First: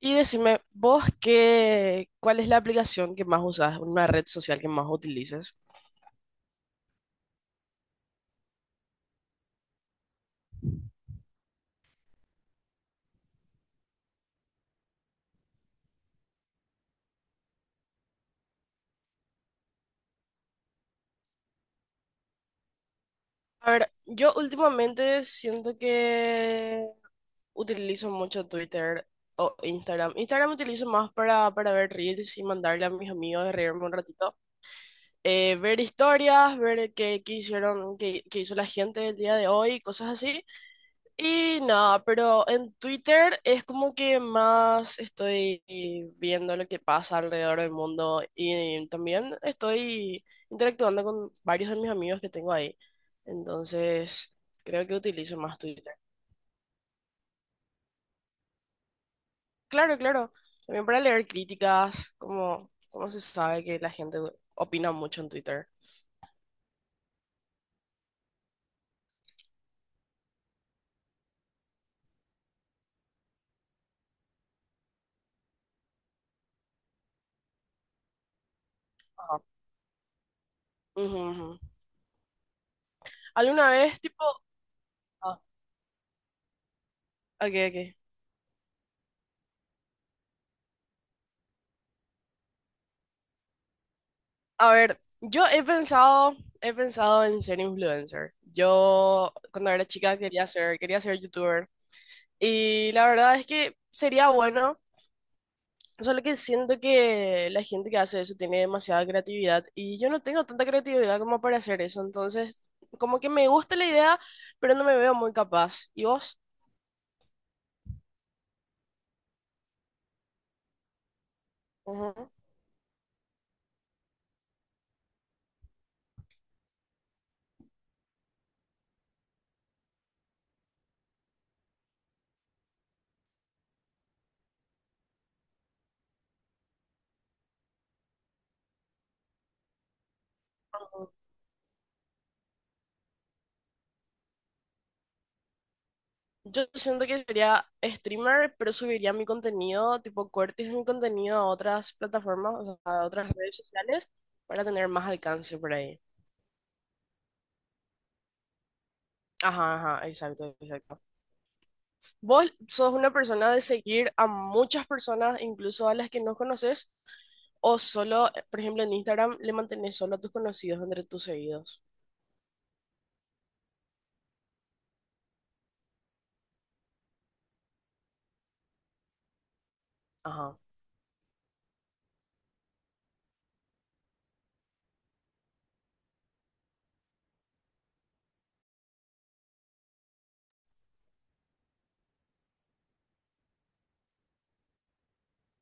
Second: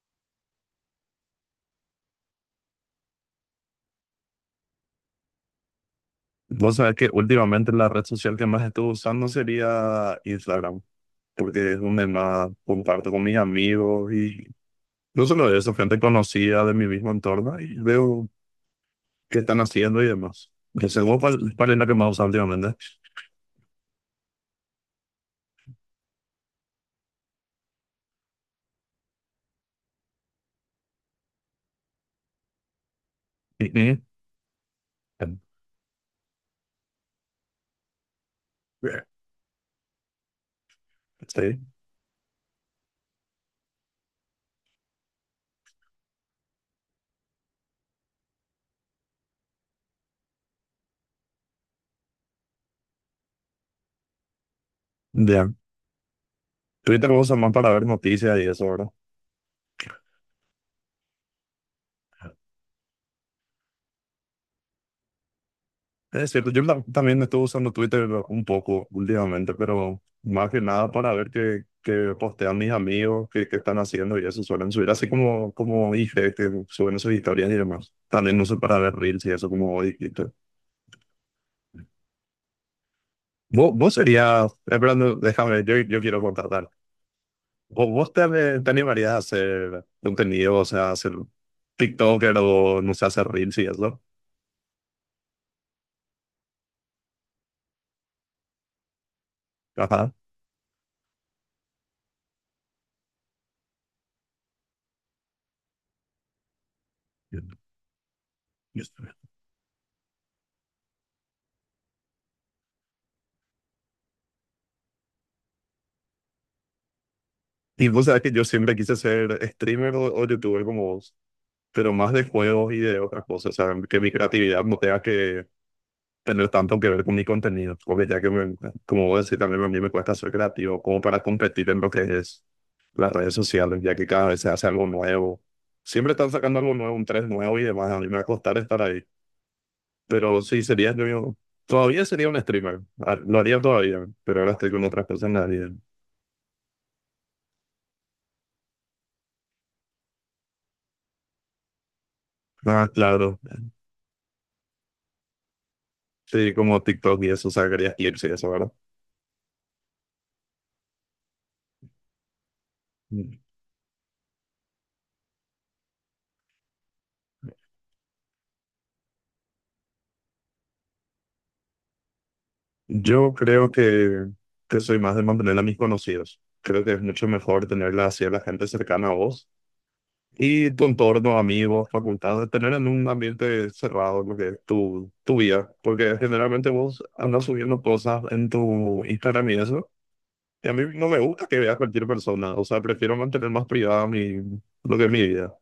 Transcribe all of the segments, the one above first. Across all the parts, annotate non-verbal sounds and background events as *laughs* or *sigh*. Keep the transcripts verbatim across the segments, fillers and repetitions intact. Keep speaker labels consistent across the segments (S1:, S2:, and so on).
S1: Y decime, vos qué, ¿cuál es la aplicación que más usas, una red social que más utilizas?
S2: Vos sabés que últimamente la red social que más estuve usando sería Instagram, porque es donde más comparto con mis amigos y no solo eso, gente conocida de mi mismo entorno y veo qué están haciendo y demás. Que según ¿cuál, cuál es la que más usas últimamente?
S1: A ver, yo últimamente siento que utilizo mucho Twitter o Instagram. Instagram utilizo más para, para ver reels y mandarle a mis amigos de
S2: Sí,
S1: reírme un
S2: sí.
S1: ratito. Eh, ver historias, ver qué, qué hicieron, qué, qué hizo la gente el día de hoy, cosas así.
S2: Sí.
S1: Y nada, pero en Twitter es como que más estoy viendo lo que pasa alrededor del mundo y también estoy interactuando con varios de mis amigos que tengo ahí. Entonces, creo que utilizo
S2: Ya.
S1: más Twitter.
S2: Twitter lo usas más para ver noticias y eso, ¿verdad?
S1: Claro, claro. También para leer críticas, como, como se sabe que la gente opina mucho en Twitter.
S2: Es cierto, yo la- también estuve usando Twitter un poco últimamente, pero más que nada para ver qué, qué postean mis amigos, qué, qué están haciendo y eso suelen subir, así como, como dije, que suben sus historias y demás. También uso para ver reels y
S1: Ajá.
S2: eso como dijiste.
S1: Ujú, ujú. ¿Alguna
S2: Vos, vos
S1: vez, tipo...
S2: serías, esperando,
S1: Ah,
S2: déjame, yo, yo quiero contratar.
S1: ok,
S2: ¿Vos,
S1: ok.
S2: vos te, te animarías a hacer contenido, o sea, hacer TikToker o no sé, hacer reels y eso?
S1: A ver, yo he pensado, he pensado en ser influencer. Yo cuando era
S2: Ajá.
S1: chica quería ser, quería ser youtuber. Y la verdad es que sería bueno, solo que siento que la gente que hace eso tiene demasiada creatividad y yo no tengo tanta creatividad como para hacer eso. Entonces, como que me gusta la idea, pero no me veo muy capaz. ¿Y vos?
S2: Y vos sabés que yo siempre quise ser streamer o, o youtuber como vos, pero más
S1: Ujú.
S2: de juegos y de otras cosas, o sea, que mi creatividad no tenga que tener tanto que ver con mi contenido, porque ya que, me- como vos decís, también a mí me cuesta ser creativo, como para competir en lo que es las redes sociales, ya que cada vez se hace algo nuevo. Siempre están sacando algo nuevo, un tres nuevo y demás, a mí me va a costar estar ahí, pero sí, sería yo, todavía sería un streamer. Ah, lo haría todavía, pero ahora estoy con otras cosas en la vida.
S1: Yo siento que sería streamer, pero subiría mi contenido, tipo cortes de mi contenido a otras plataformas, o sea,
S2: Ah,
S1: a otras
S2: claro,
S1: redes sociales, para tener más alcance por ahí.
S2: sí, como TikTok y eso, o sea, quería irse y eso, ¿verdad?
S1: Ajá, ajá, exacto, exacto. ¿Vos sos una
S2: Mm.
S1: persona de seguir a muchas personas, incluso a las que no conoces, o solo, eh, por ejemplo, en Instagram le mantenés solo a tus conocidos entre tus seguidos?
S2: Yo creo que, que soy más de mantener a mis conocidos. Creo que es mucho mejor tenerla así a la gente cercana a vos
S1: Ajá,
S2: y tu entorno, amigos, facultad, de tener en un ambiente cerrado lo que es tu, tu vida. Porque generalmente vos andas subiendo cosas en tu Instagram y eso. Y a mí no me gusta que veas cualquier persona. O sea, prefiero mantener más privada mi, lo que es mi vida.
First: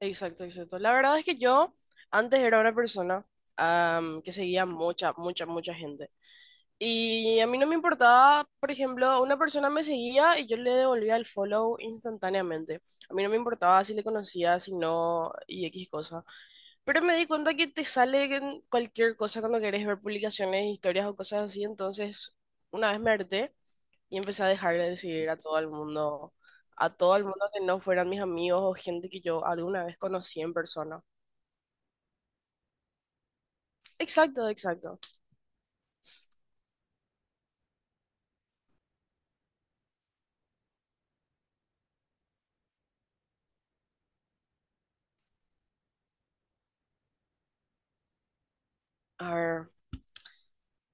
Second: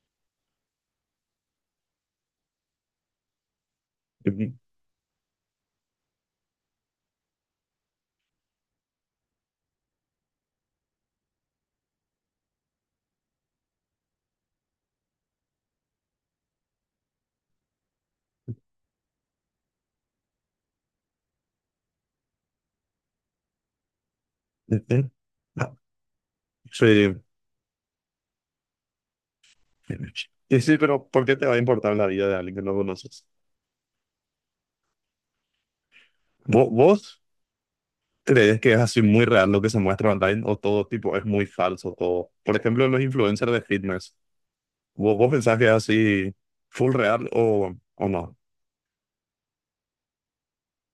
S1: exacto, exacto. La verdad es que yo antes era una persona, am, que
S2: Ujú.
S1: seguía mucha, mucha, mucha gente. Y a mí no me importaba, por ejemplo, una persona me seguía y yo le devolvía el follow instantáneamente. A mí no me importaba si le conocía, si no, y X cosa. Pero me di cuenta que te sale en cualquier cosa cuando querés ver publicaciones, historias o cosas así. Entonces, una vez me harté y empecé a dejar de
S2: Ujú.
S1: seguir a todo el
S2: Ah.
S1: mundo, a
S2: Sí.
S1: todo el mundo que no fueran mis amigos o gente que yo alguna vez conocí en
S2: Y sí,
S1: persona.
S2: pero ¿por qué te va a importar la vida de alguien que no conoces?
S1: Exacto, exacto.
S2: ¿Vo- ¿Vos crees que es así muy real lo que se muestra online o todo tipo es muy falso todo? Por ejemplo, los influencers de fitness. ¿Vos, vos pensás que es así full real o, o no?
S1: A ver.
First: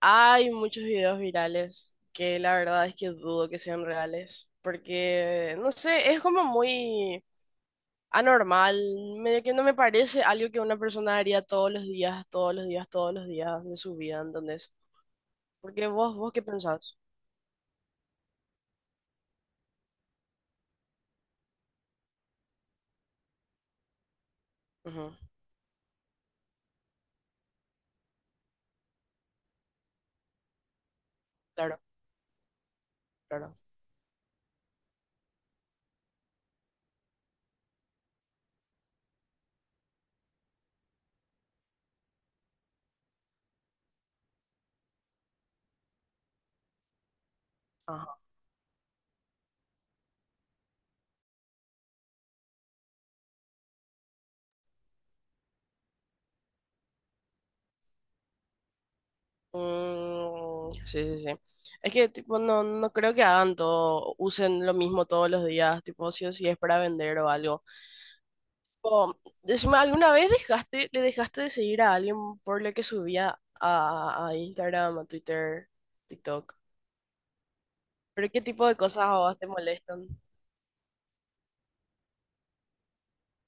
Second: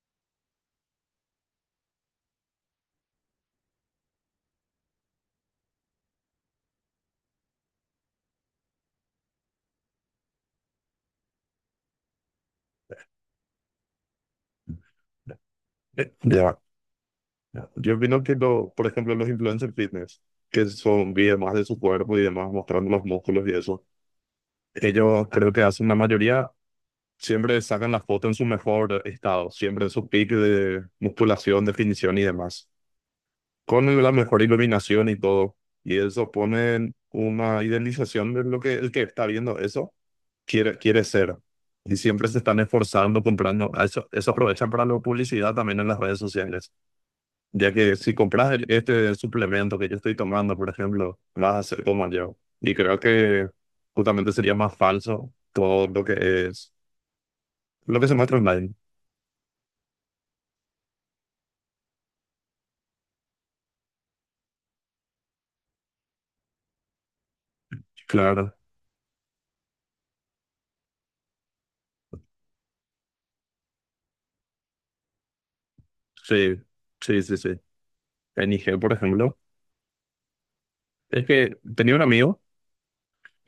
S1: Hay muchos videos virales que la verdad es que dudo que sean reales, porque, no sé, es como muy anormal, medio que no me parece algo que una persona haría todos los días, todos los días, todos los días de su vida, ¿entendés? Porque
S2: Eh.
S1: vos, vos qué
S2: Ya.
S1: pensás?
S2: Yo opino que, lo, por ejemplo, los influencers fitness, que son videos más de su cuerpo y demás, mostrando los músculos y eso,
S1: Ujú,
S2: ellos creo que hacen la mayoría, siempre sacan la foto en su mejor estado, siempre en su pico de musculación,
S1: claro,
S2: definición y demás,
S1: claro.
S2: con la mejor iluminación y todo. Y eso pone una idealización de lo que el que está viendo eso quiere, quiere ser. Y siempre se están esforzando comprando. A Eso, eso aprovechan para la publicidad también en las redes sociales. Ya que si
S1: Ajá.
S2: compras el- este suplemento que yo estoy tomando, por ejemplo, vas a ser como yo. Y creo que justamente sería más falso todo lo que es, lo que se muestra online.
S1: Mm, sí, sí, sí. Es que, tipo, no, no creo que hagan todo, usen lo mismo todos los días, tipo, si o si es para vender o algo.
S2: Claro,
S1: O, decime, ¿alguna vez dejaste, le dejaste de seguir a alguien por lo que subía a, a Instagram, a Twitter,
S2: sí,
S1: TikTok?
S2: sí, sí, sí.
S1: ¿Pero qué
S2: En
S1: tipo de
S2: I G, por
S1: cosas a
S2: ejemplo,
S1: vos te molestan?
S2: es que tenía un amigo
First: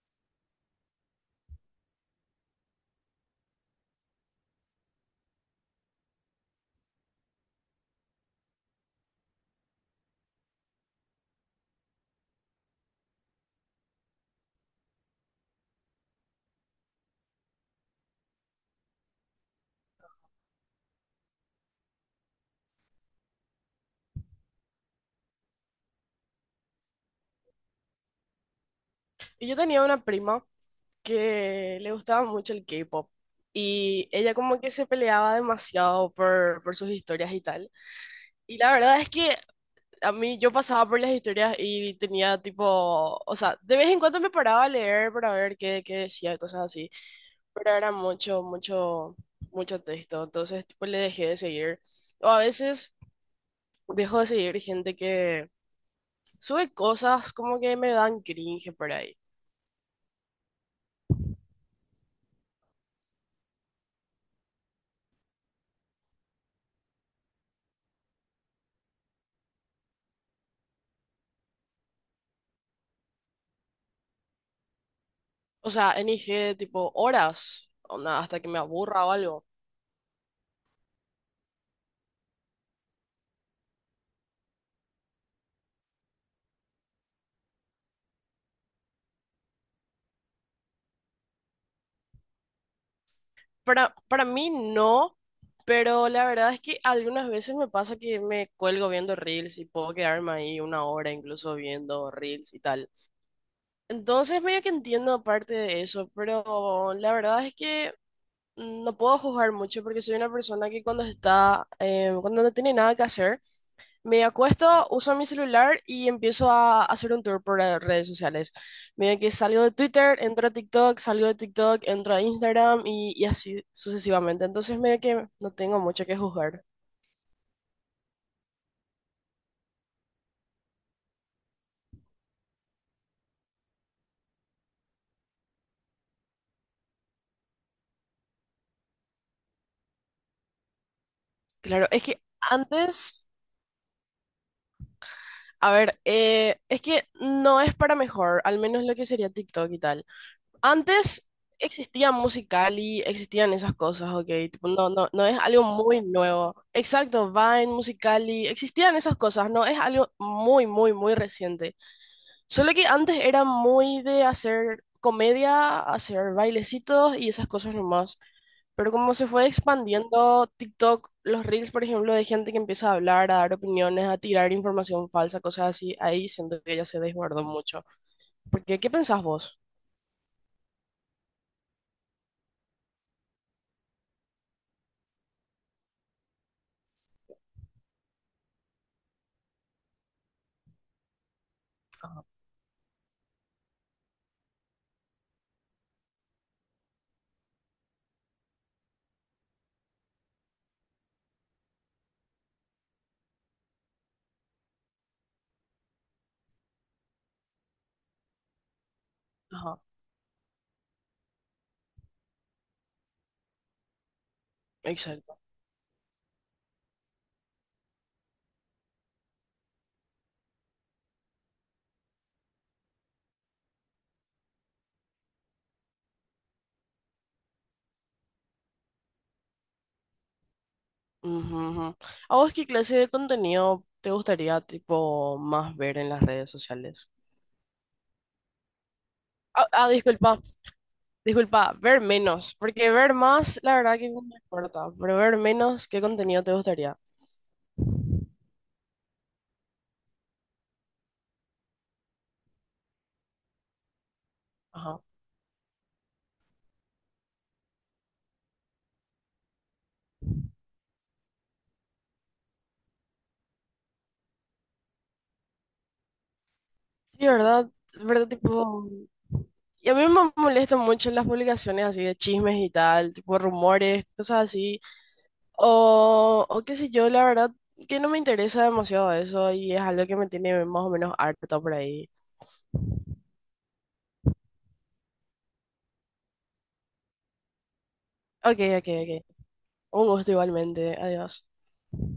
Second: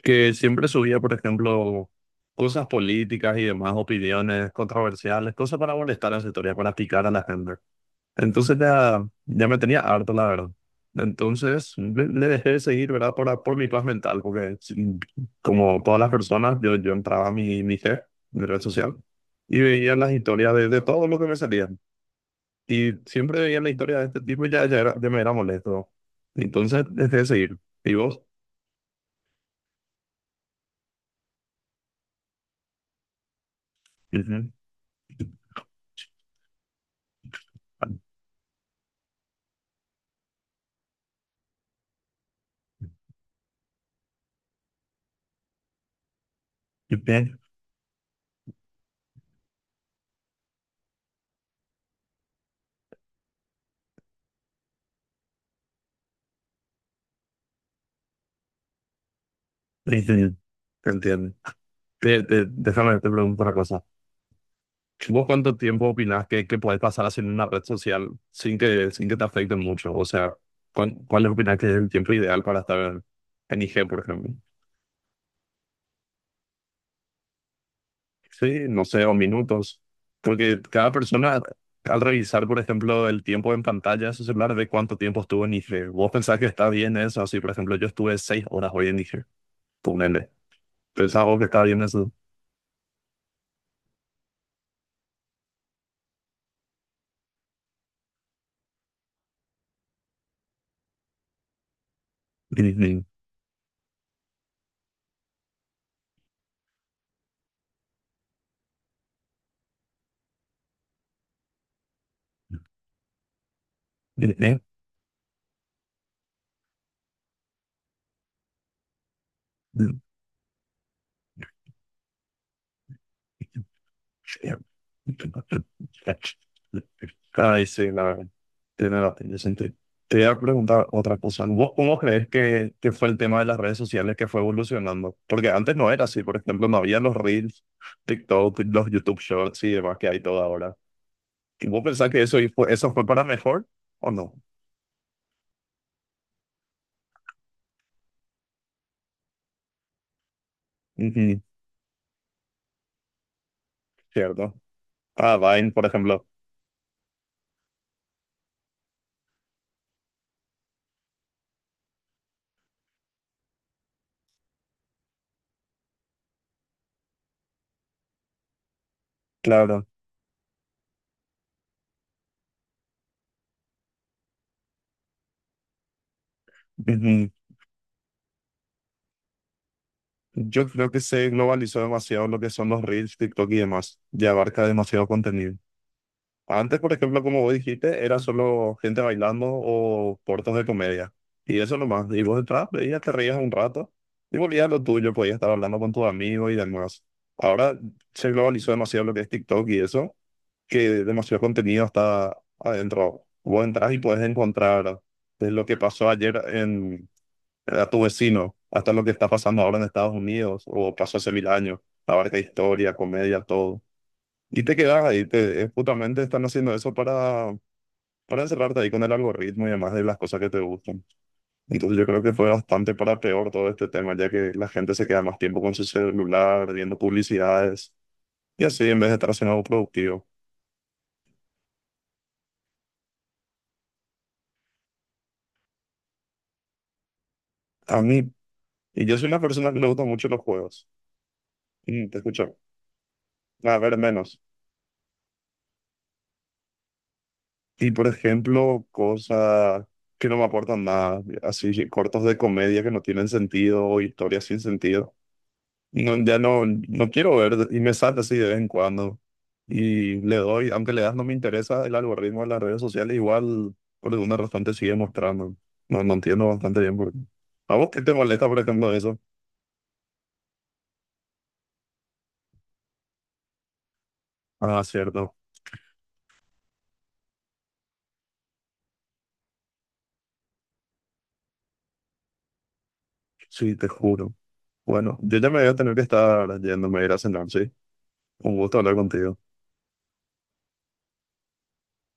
S2: que siempre subía, por ejemplo, cosas políticas y demás, opiniones controversiales, cosas para molestar a las historias, para picar a la gente. Entonces ya, ya me tenía harto, la verdad. Entonces le, le dejé de seguir, ¿verdad? Por, por mi paz mental, porque sí, como todas las personas, yo, yo entraba a mi, mi I G, mi red social, y veía las historias de, de todo lo que me salía. Y siempre veía la historia de este tipo y ya, ya, era, ya me era molesto. Entonces, dejé de seguir. Y vos.
S1: Y yo tenía una prima que le gustaba mucho el K-pop y ella
S2: Ujú.
S1: como que se peleaba demasiado por, por sus historias y tal. Y la verdad es que a mí yo pasaba por las historias y tenía tipo, o sea, de vez en cuando me paraba a leer para ver qué, qué decía, cosas así,
S2: Yo pienso-
S1: pero era mucho, mucho, mucho texto, entonces tipo le dejé de seguir. O a veces dejo de seguir gente que sube cosas como que me dan cringe por ahí.
S2: sí, sí, ¿te entiendo? Te- te- déjame te pregunto una cosa. ¿Vos cuánto tiempo opinás que, que podés pasar así en una red social sin que, sin que te afecte mucho? O sea, ¿cuál, cuál opinás que es el tiempo ideal para estar en, en I G, por ejemplo?
S1: O sea, en I G tipo horas, onda, hasta que me
S2: Sí, no sé,
S1: aburra o
S2: o
S1: algo.
S2: minutos. Porque cada persona, al revisar, por ejemplo, el tiempo en pantalla de su celular, ve cuánto tiempo estuvo en I G. ¿Vos pensás que está bien eso? Así, por ejemplo, yo estuve seis horas hoy en I G. Ponele. ¿Pensás vos que está bien eso?
S1: Para, para mí no, pero la verdad es que algunas veces me pasa que me cuelgo viendo reels y puedo quedarme ahí una hora incluso viendo reels y tal. Entonces medio que entiendo aparte de eso, pero la verdad es que no puedo juzgar mucho porque soy una persona que cuando está, eh, cuando no tiene nada que hacer, me
S2: *laughs*
S1: acuesto, uso mi celular y empiezo a hacer un tour por las redes sociales. Mira que salgo de Twitter, entro a TikTok, salgo de TikTok, entro a Instagram y, y así sucesivamente. Entonces medio que no tengo mucho que juzgar.
S2: Ay, sí, la verdad. Tiene, la- tiene sentido. Te voy a preguntar otra cosa. ¿Vos cómo crees que, que fue el tema de las redes sociales que fue evolucionando? Porque antes no era así. Por ejemplo, no había los Reels, TikTok, los YouTube Shorts y demás que hay todo ahora. ¿Y vos
S1: Claro, es
S2: pensás que
S1: que
S2: eso fue, eso fue para
S1: antes,
S2: mejor o no?
S1: a ver, eh, es que no es para mejor, al menos lo que sería TikTok y tal. Antes
S2: Ujú,
S1: existía Musical.ly, existían esas cosas, ok,
S2: cierto.
S1: tipo, no, no, no
S2: Ah,
S1: es algo
S2: Vine, por
S1: muy
S2: ejemplo.
S1: nuevo. Exacto, Vine, Musical.ly, existían esas cosas, no es algo muy, muy, muy reciente. Solo que antes era muy de hacer comedia, hacer bailecitos y esas cosas nomás. Pero como se fue
S2: Claro.
S1: expandiendo TikTok, los reels, por ejemplo, de gente que empieza a hablar, a dar opiniones, a tirar información falsa, cosas así, ahí siento que ya se
S2: Ujú.
S1: desbordó mucho. Porque, ¿qué pensás vos?
S2: Yo creo que se globalizó demasiado lo que son los Reels, TikTok y demás. Ya abarca demasiado contenido. Antes, por ejemplo, como vos dijiste, era solo gente bailando o cortos de comedia. Y eso nomás. Y
S1: Ajá,
S2: vos detrás veías, te reías un rato y volvías a lo tuyo, podías estar hablando con tus amigos y demás. Ahora se globalizó demasiado lo que es TikTok y eso, que demasiado contenido está adentro. Vos entras y puedes encontrar desde lo que pasó ayer en, a tu vecino hasta lo que está pasando ahora
S1: ajá.
S2: en Estados Unidos o pasó hace mil años. Abarca historia, comedia, todo. Y te quedas ahí,
S1: Exacto.
S2: te, eh, justamente están haciendo eso para, para encerrarte ahí con el algoritmo y demás de las cosas que te gustan. Entonces yo creo que fue bastante para peor todo este tema, ya que la gente se queda más tiempo con su celular, viendo publicidades y así en vez de estar haciendo algo productivo.
S1: Ujú, ujú. ¿A vos qué clase de contenido te gustaría, tipo, más ver en las redes sociales?
S2: A mí, y yo soy una
S1: Ah,
S2: persona que le
S1: ah,
S2: gustan mucho
S1: disculpa,
S2: los juegos.
S1: disculpa, ver
S2: Mm, te
S1: menos,
S2: escucho.
S1: porque ver más, la
S2: A ver,
S1: verdad que no me
S2: menos.
S1: importa, pero ver menos, ¿qué contenido te gustaría?
S2: Y por ejemplo, cosas que no me aportan nada, así cortos de comedia que no tienen sentido, o historias sin
S1: Ajá.
S2: sentido. No, ya no, no quiero ver y me sale así de vez en cuando. Y le doy, aunque le das no me interesa el algoritmo de las redes sociales, igual por alguna razón te sigue mostrando. No, no entiendo bastante bien por qué.
S1: Sí, ¿verdad?
S2: ¿A vos qué te
S1: ¿Verdad?
S2: molesta, por
S1: Tipo,
S2: ejemplo, eso?
S1: y a mí me molestan mucho las publicaciones así de chismes y tal, tipo rumores, cosas así.
S2: Ah, cierto.
S1: O, o qué sé yo, la verdad que no me interesa demasiado eso y es algo que me tiene más o menos harta por ahí.
S2: Sí, te juro. Bueno, yo ya me voy a tener que estar yéndome a ir a cenar, sí. Un
S1: Ok,
S2: gusto
S1: ok,
S2: hablar
S1: ok.
S2: contigo.
S1: Un gusto igualmente. Adiós.